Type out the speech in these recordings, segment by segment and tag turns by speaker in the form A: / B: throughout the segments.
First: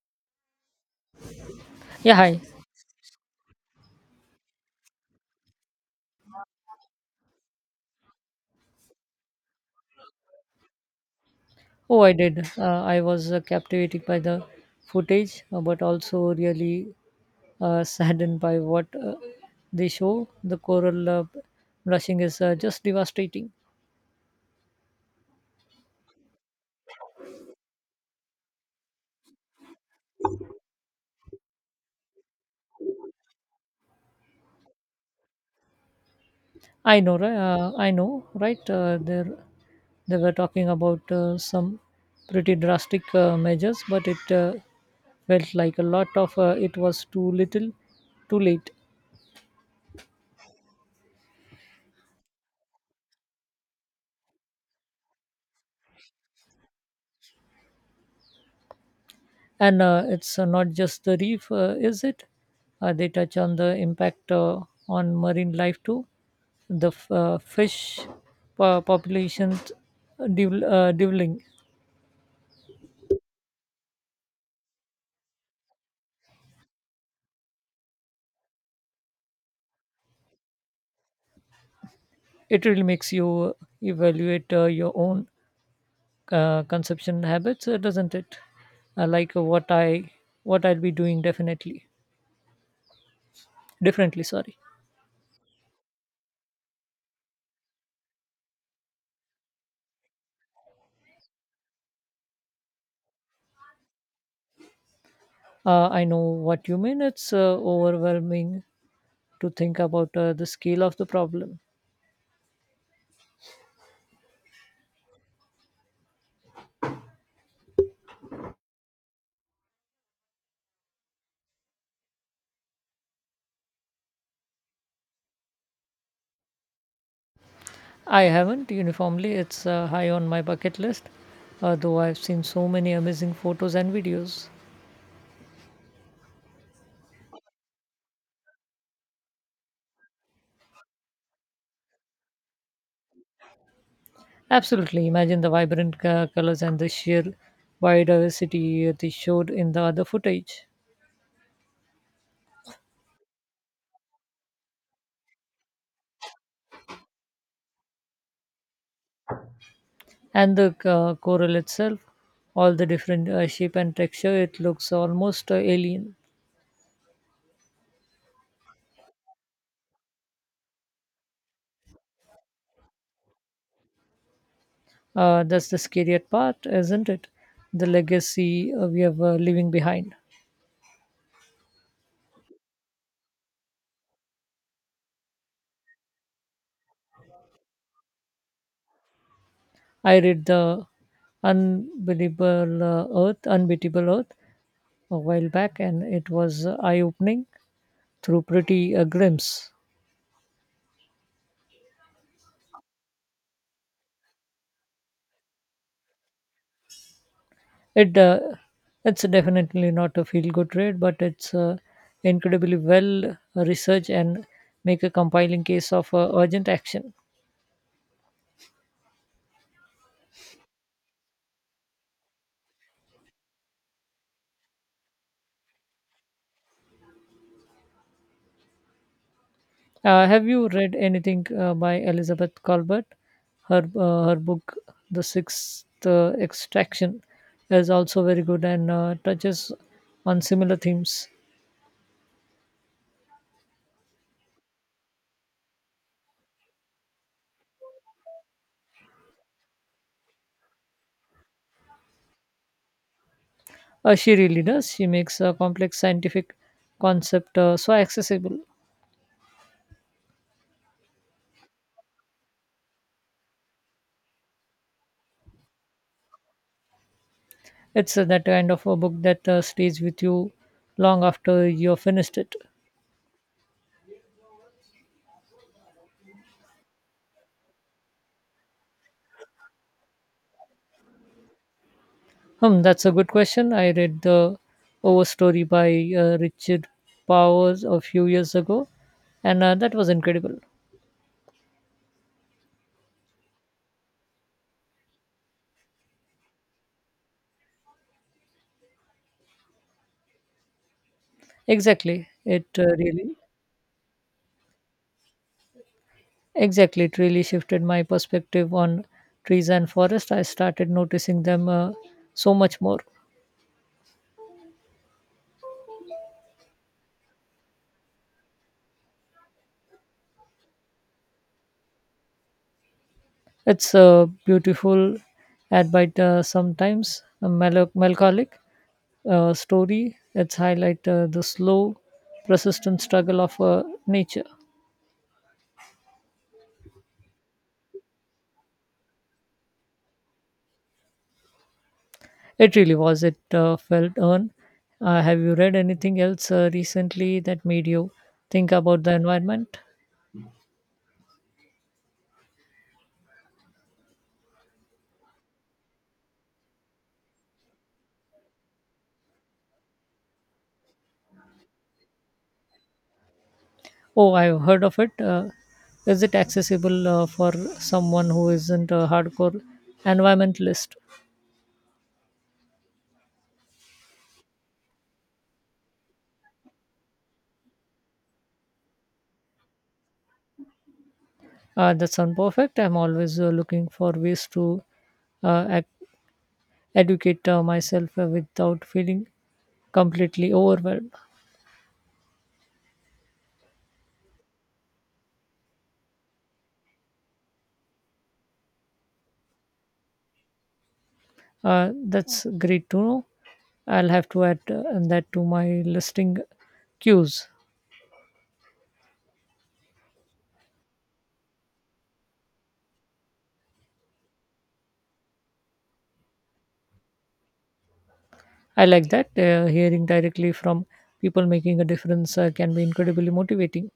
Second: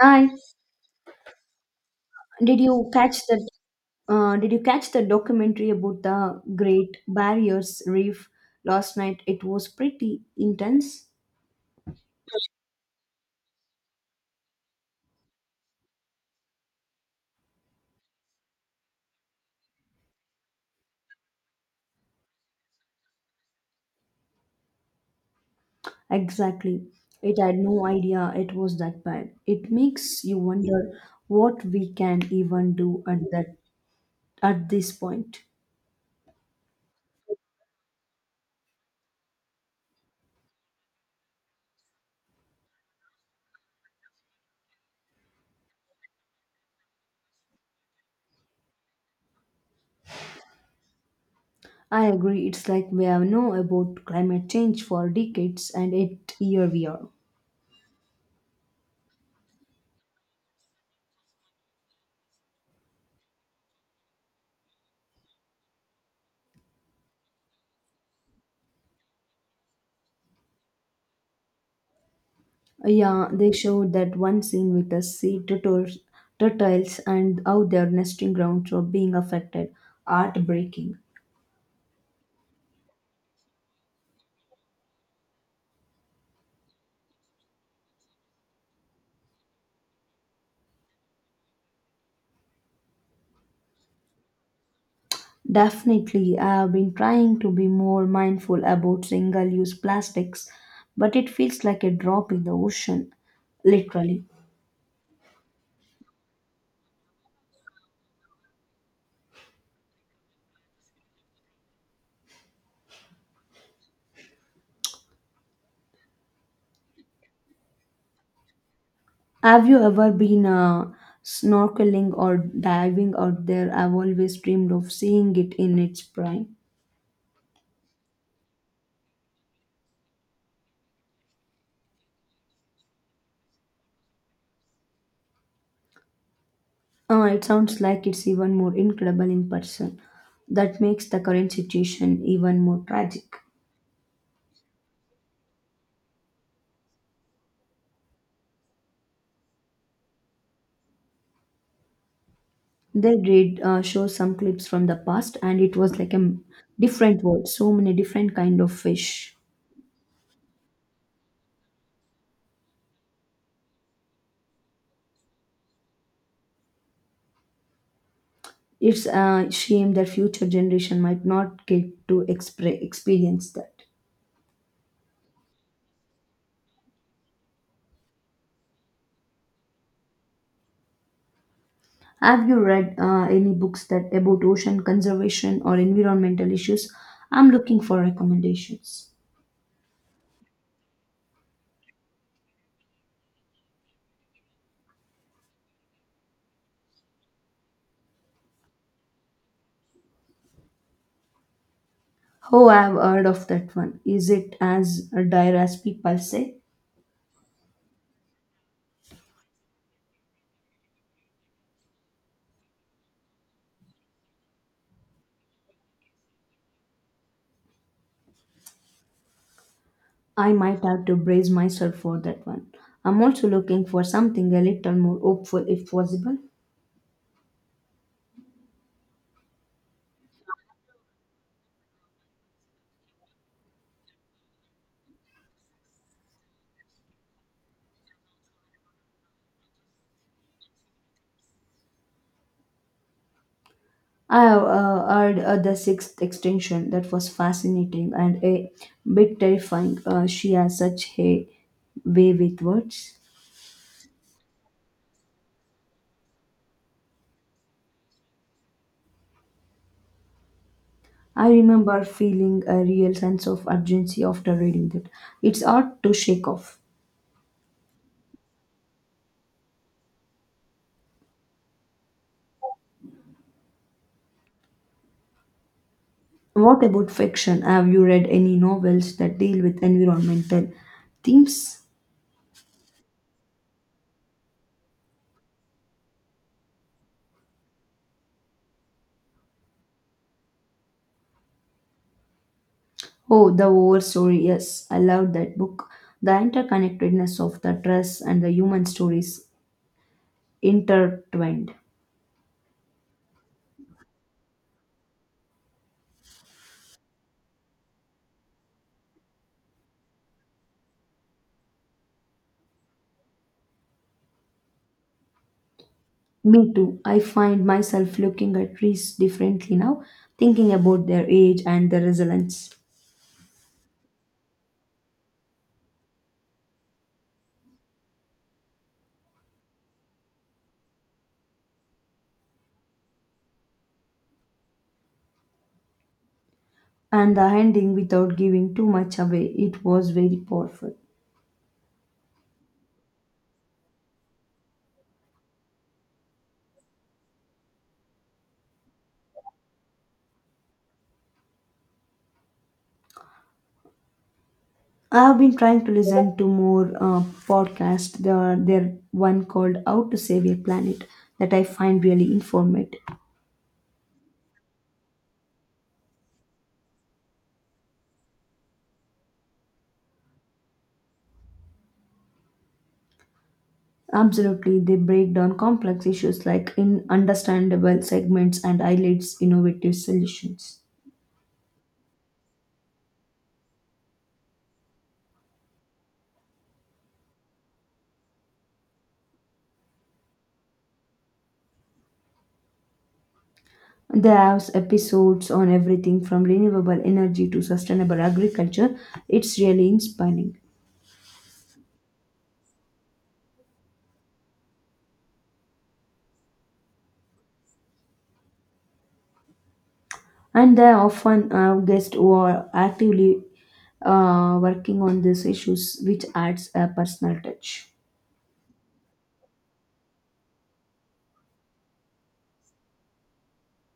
A: And
B: Yeah, hi.
A: did you catch that? Did you catch the documentary about the Great Barriers Reef last night? It was pretty intense.
B: Oh, I did. I was captivated by the footage, but also really saddened by what they show. The coral blushing is just devastating.
A: Exactly. It had no idea it was that bad. It makes you wonder what we can even do at that at this point.
B: I know, right? I know, right? They were talking about some pretty drastic measures, but it felt like a lot of it was too little, too late.
A: I agree. It's like we have known about climate change for decades, and it here we are.
B: And it's not just the reef, is it? They touch on the impact on marine life too. The fish population doubling. Doubling.
A: Yeah, they showed that one scene with the sea turtles and how their nesting grounds were being affected. Heartbreaking.
B: It really makes you evaluate your own consumption habits, doesn't it? Like what I'll be doing definitely differently. Sorry.
A: Definitely, I have been trying to be more mindful about single use plastics, but it feels like a drop in the ocean, literally.
B: I know what you mean. It's overwhelming to think about the scale of the problem.
A: Have you ever been snorkeling or diving out there? I've always dreamed of seeing it in its prime.
B: I haven't uniformly. It's high on my bucket list, though I've seen so many amazing photos and videos.
A: It sounds like it's even more incredible in person. That makes the current situation even more tragic.
B: Absolutely. Imagine the vibrant colors and the sheer biodiversity they showed in the other footage.
A: They did show some clips from the past, and it was like a different world. So many different kind of fish.
B: And the coral itself, all the different shape and texture, it looks almost alien.
A: It's a shame that future generation might not get to experience that.
B: That's the scariest part, isn't it? The legacy we have leaving behind.
A: Have you read any books that about ocean conservation or environmental issues? I'm looking for recommendations.
B: I read the Unbelievable Earth, Unbeatable Earth a while back, and it was eye-opening through pretty glimpse.
A: Oh, I've heard of that one. Is it as dire as people say?
B: It uh, it's definitely not a feel-good read, but it's incredibly well researched and make a compiling case of urgent action.
A: I might have to brace myself for that one. I'm also looking for something a little more hopeful if possible.
B: Have you read anything by Elizabeth Colbert? Her book, The Sixth Extraction, is also very good and touches on similar themes.
A: I have heard the sixth extension that was fascinating and a bit terrifying. She has such a way with words.
B: She really does. She makes a complex scientific concept so accessible.
A: I remember feeling a real sense of urgency after reading that. It's hard to shake off.
B: It's that kind of a book that stays with you long after you're finished it.
A: What about fiction? Have you read any novels that deal with environmental themes?
B: Hmm, that's a good question. I read the Overstory by Richard Powers a few years ago, and that was incredible.
A: Oh, The War Story. Yes, I loved that book. The interconnectedness of the dress and the human stories intertwined.
B: Exactly, it uh, really exactly, it really shifted my perspective on trees and forest. I started noticing them so much more.
A: Me too. I find myself looking at trees differently now, thinking about their age and their resilience.
B: It's beautiful, and by the sometimes a melancholic story. It's highlight the slow, persistent struggle of nature.
A: And the ending, without giving too much away, it was very powerful.
B: It really was. It felt earned. Have you read anything else recently that made you think about the environment?
A: I have been trying to listen to more podcasts. There are there one called "How to Save Your Planet" that I find really informative.
B: Oh, I've heard of it. Is it accessible for someone who isn't a hardcore environmentalist?
A: Absolutely, they break down complex issues like in understandable segments and highlights innovative solutions.
B: That sounds perfect. I'm always looking for ways to uh, educate myself without feeling completely overwhelmed.
A: They have episodes on everything from renewable energy to sustainable agriculture. It's really inspiring,
B: That's great to know. I'll have to add that to my listing cues.
A: and they often have guests who are actively working on these issues, which adds a personal touch.
B: I like that. Hearing directly from people making a difference can be incredibly motivating.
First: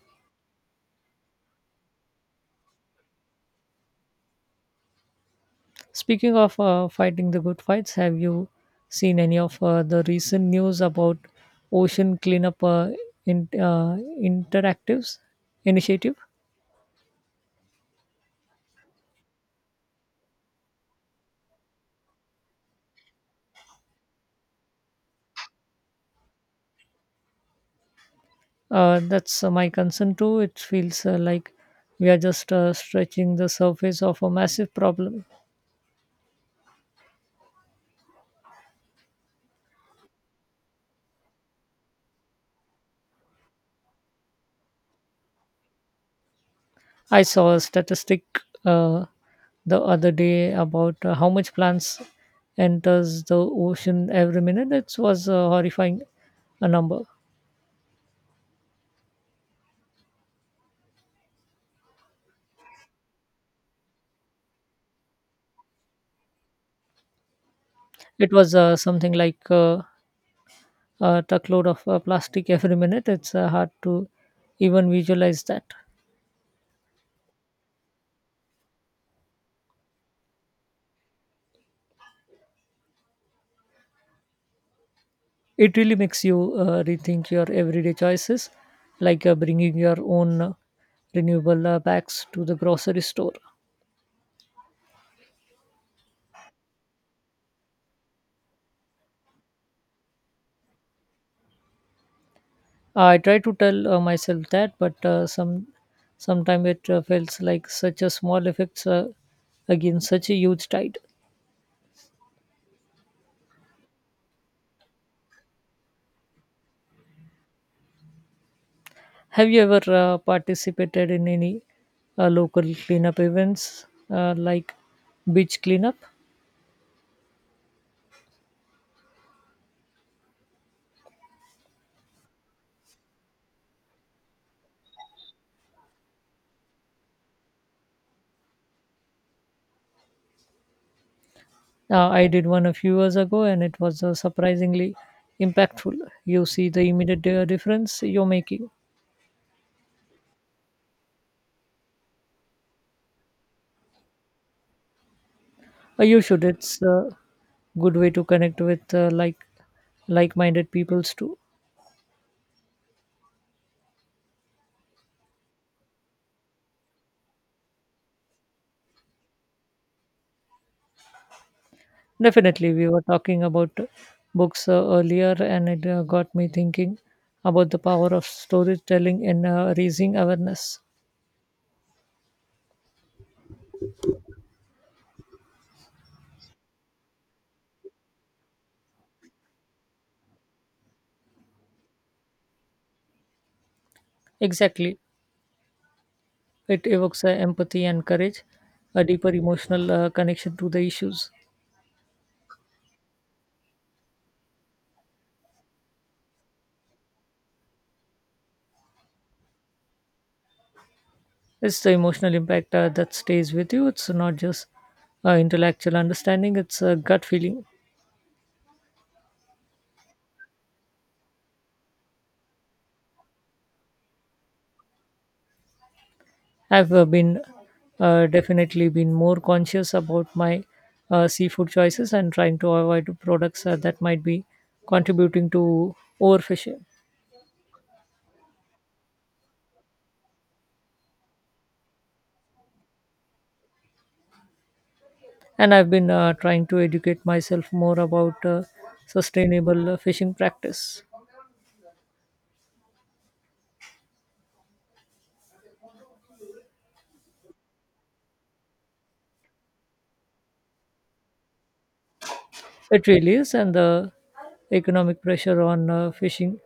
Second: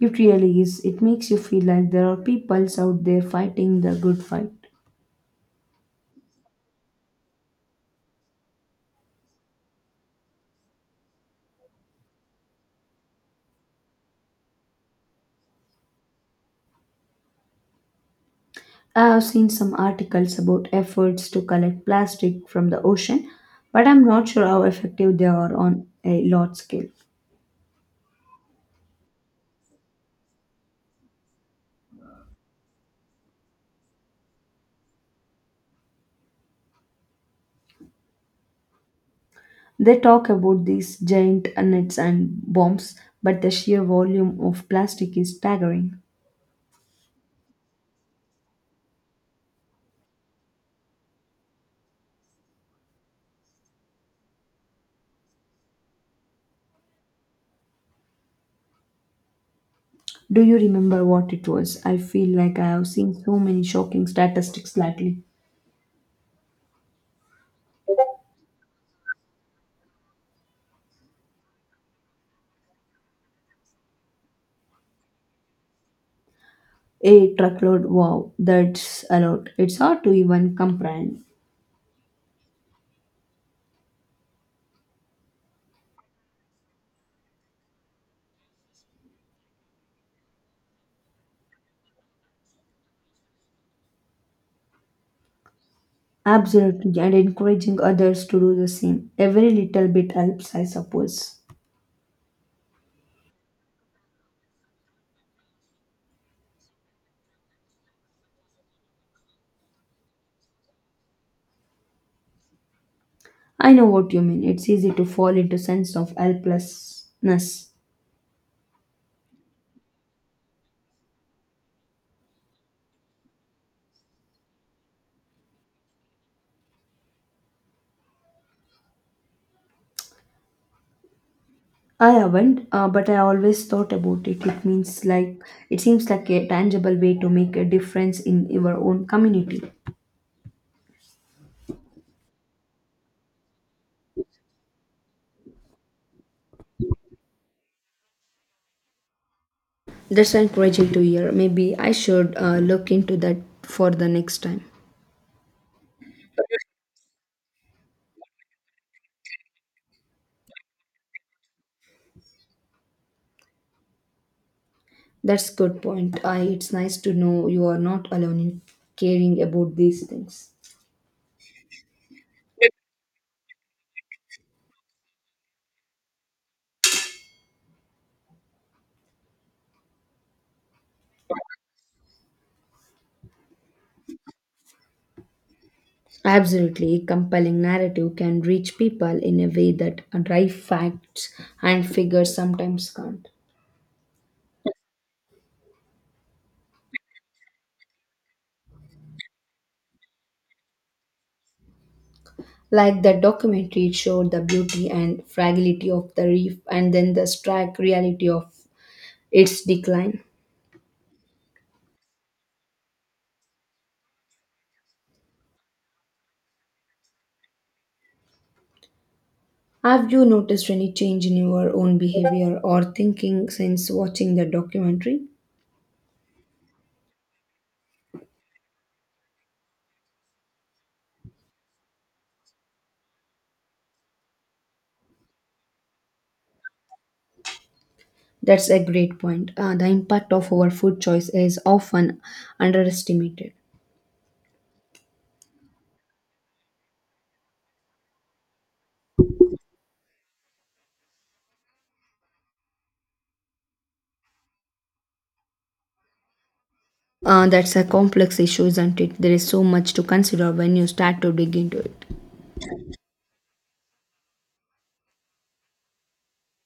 A: It really is. It makes you feel like there are peoples out there fighting the good fight.
B: Speaking of fighting the good fights, have you seen any of the recent news about ocean cleanup interactives initiative?
A: I have seen some articles about efforts to collect plastic from the ocean, but I'm not sure how effective they are on a large scale.
B: That's my concern too. It feels like we are just stretching the surface of a massive problem.
A: They talk about these giant nets and bombs, but the sheer volume of plastic is staggering.
B: I saw a statistic uh, the other day about how much plants enters the ocean every minute. It was a horrifying a number.
A: Do you remember what it was? I feel like I have seen so many shocking statistics lately.
B: It was something like a truckload of plastic every minute. It's hard to even visualize that.
A: A truckload, wow, that's a lot. It's hard to even comprehend.
B: It really makes you rethink your everyday choices, like bringing your own renewable bags to the grocery store.
A: Absolutely, and encouraging others to do the same. Every little bit helps, I suppose.
B: I try to tell myself that, but sometimes it feels like such a small effects against such a huge tide.
A: I know what you mean. It's easy to fall into sense of helplessness.
B: Have you ever participated in any local cleanup events like beach cleanup?
A: I haven't, but I always thought about it. It means like it seems like a tangible way to make a difference in your own community.
B: I did one a few years ago, and it was surprisingly impactful. You see the immediate difference you're making.
A: That's encouraging to hear. Maybe I should look into that for the next time.
B: You should. It's a good way to connect with like-minded peoples too.
A: That's good point. It's nice to know you are not alone in caring about these things.
B: Definitely, we were talking about books earlier, and it got me thinking about the power of storytelling in raising awareness.
A: Absolutely, compelling narrative can reach people in a way that dry facts and figures sometimes can't.
B: Exactly, it evokes empathy and courage, a deeper emotional connection to the issues.
A: Like that documentary, it showed the beauty and fragility of the reef and then the stark reality of its decline.
B: It's the emotional impact that stays with you. It's not just intellectual understanding, it's a gut feeling.
A: Have you noticed any change in your own behavior or thinking since watching the documentary?
B: I've been definitely been more conscious about my seafood choices and trying to avoid products that might be contributing to overfishing.
A: That's a great point. The impact of our food choice is often underestimated.
B: And I've been trying to educate myself more about sustainable fishing practice.
A: That's a complex issue, isn't it? There is so much to consider when you start to dig into it.
B: It really is, and the economic pressure on fishing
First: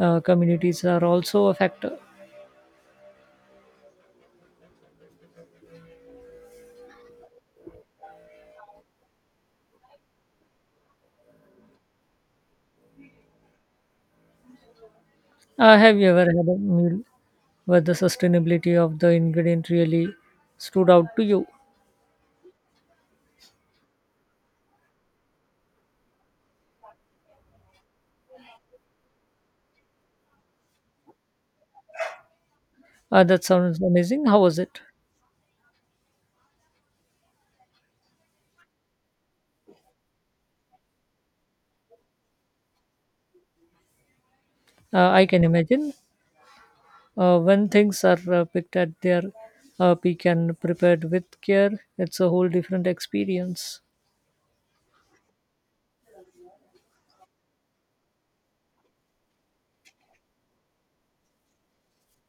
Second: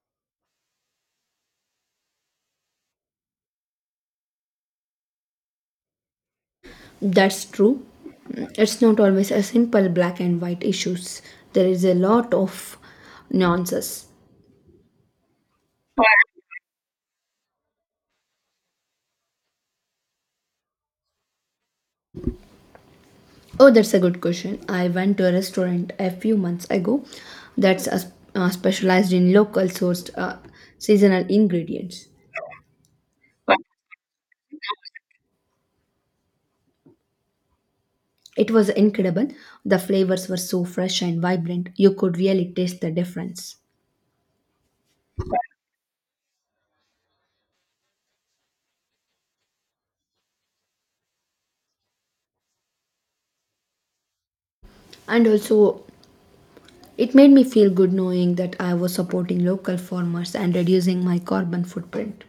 B: communities are also a factor.
A: That's true. It's not always a simple black and white issues. There is a lot of nuances.
B: Have you ever had a meal where the sustainability of the ingredient really stood out to you?
A: Oh, that's a good question. I went to a restaurant a few months ago that's specialized in local sourced seasonal ingredients.
B: That sounds amazing. How was it?
A: It was incredible. The flavors were so fresh and vibrant. You could really taste the difference.
B: I can imagine. When things are picked at their peak and prepared with care, it's a whole different experience.
A: And also, it made me feel good knowing that I was supporting local farmers and reducing my carbon footprint.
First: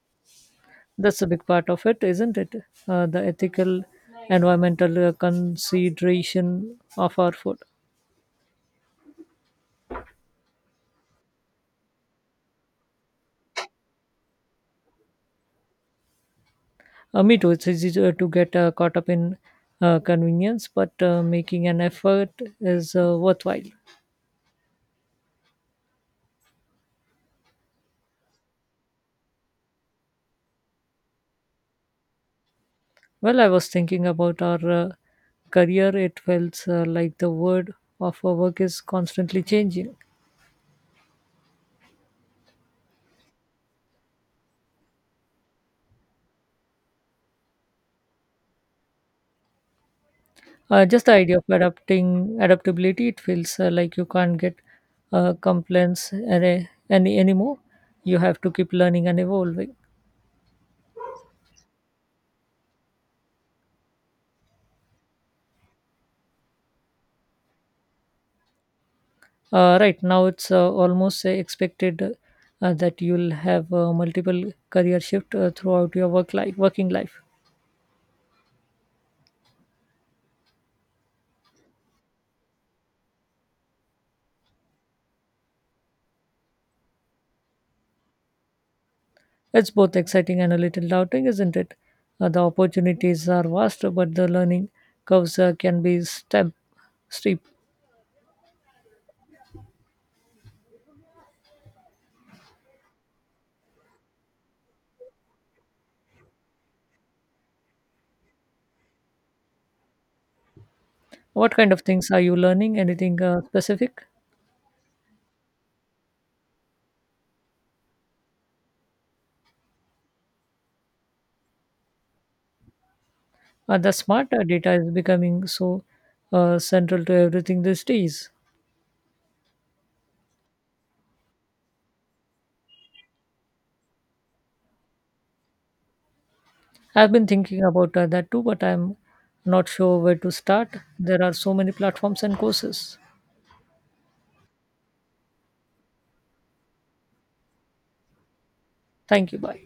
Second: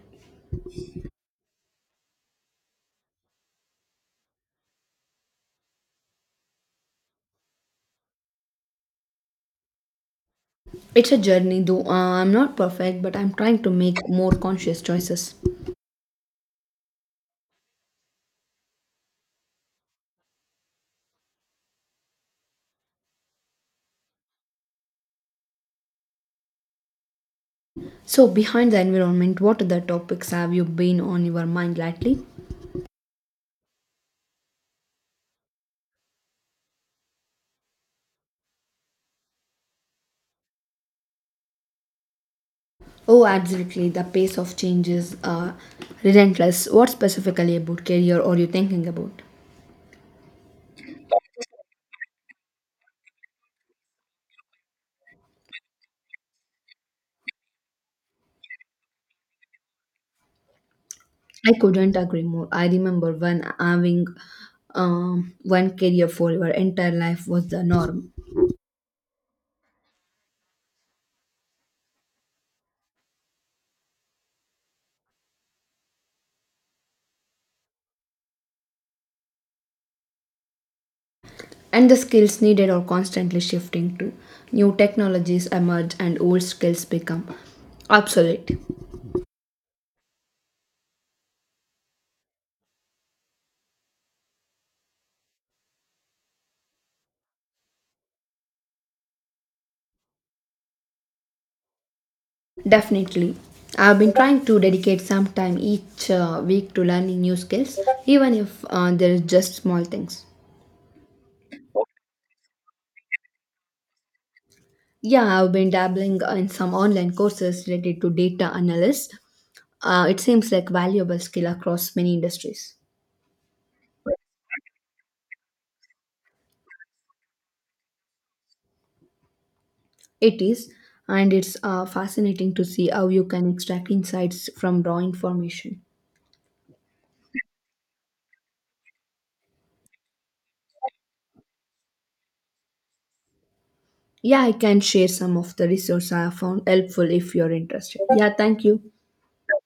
B: That's a big part of it, isn't it? The ethical, environmental consideration of our food.
A: It's a journey, though I'm not perfect, but I'm trying to make more conscious choices.
B: Me too. It's easy to get caught up in convenience, but making an effort is worthwhile.
A: So, behind the environment, what other topics have you been on your mind lately?
B: Well, I was thinking about our career. It felt like the world of our work is constantly changing.
A: Oh, absolutely. The pace of change is relentless. What specifically about career are you thinking about?
B: Just the idea of adapting adaptability. It feels like you can't get complaints anymore. You have to keep learning and evolving.
A: I couldn't agree more. I remember when having one career for your entire life was the norm.
B: Right now, it's almost expected that you'll have multiple career shift throughout your working life.
A: And the skills needed are constantly shifting too. New technologies emerge and old skills become obsolete.
B: It's both exciting and a little daunting, isn't it? The opportunities are vast, but the learning curves can be steep.
A: Definitely. I've been trying to dedicate some time each week to learning new skills, even if they're just small things.
B: What kind of things are you learning? Anything specific?
A: Yeah, I've been dabbling in some online courses related to data analysis. It seems like valuable skill across many industries.
B: The smart data is becoming so central to everything these days.
A: It is, and it's fascinating to see how you can extract insights from raw information.
B: I've been thinking about that too, but I'm not sure where to start. There are so many platforms and courses.
A: Yeah, I can share some of the resources I have found helpful if you're interested. Yeah, thank you.
B: Thank you. Bye.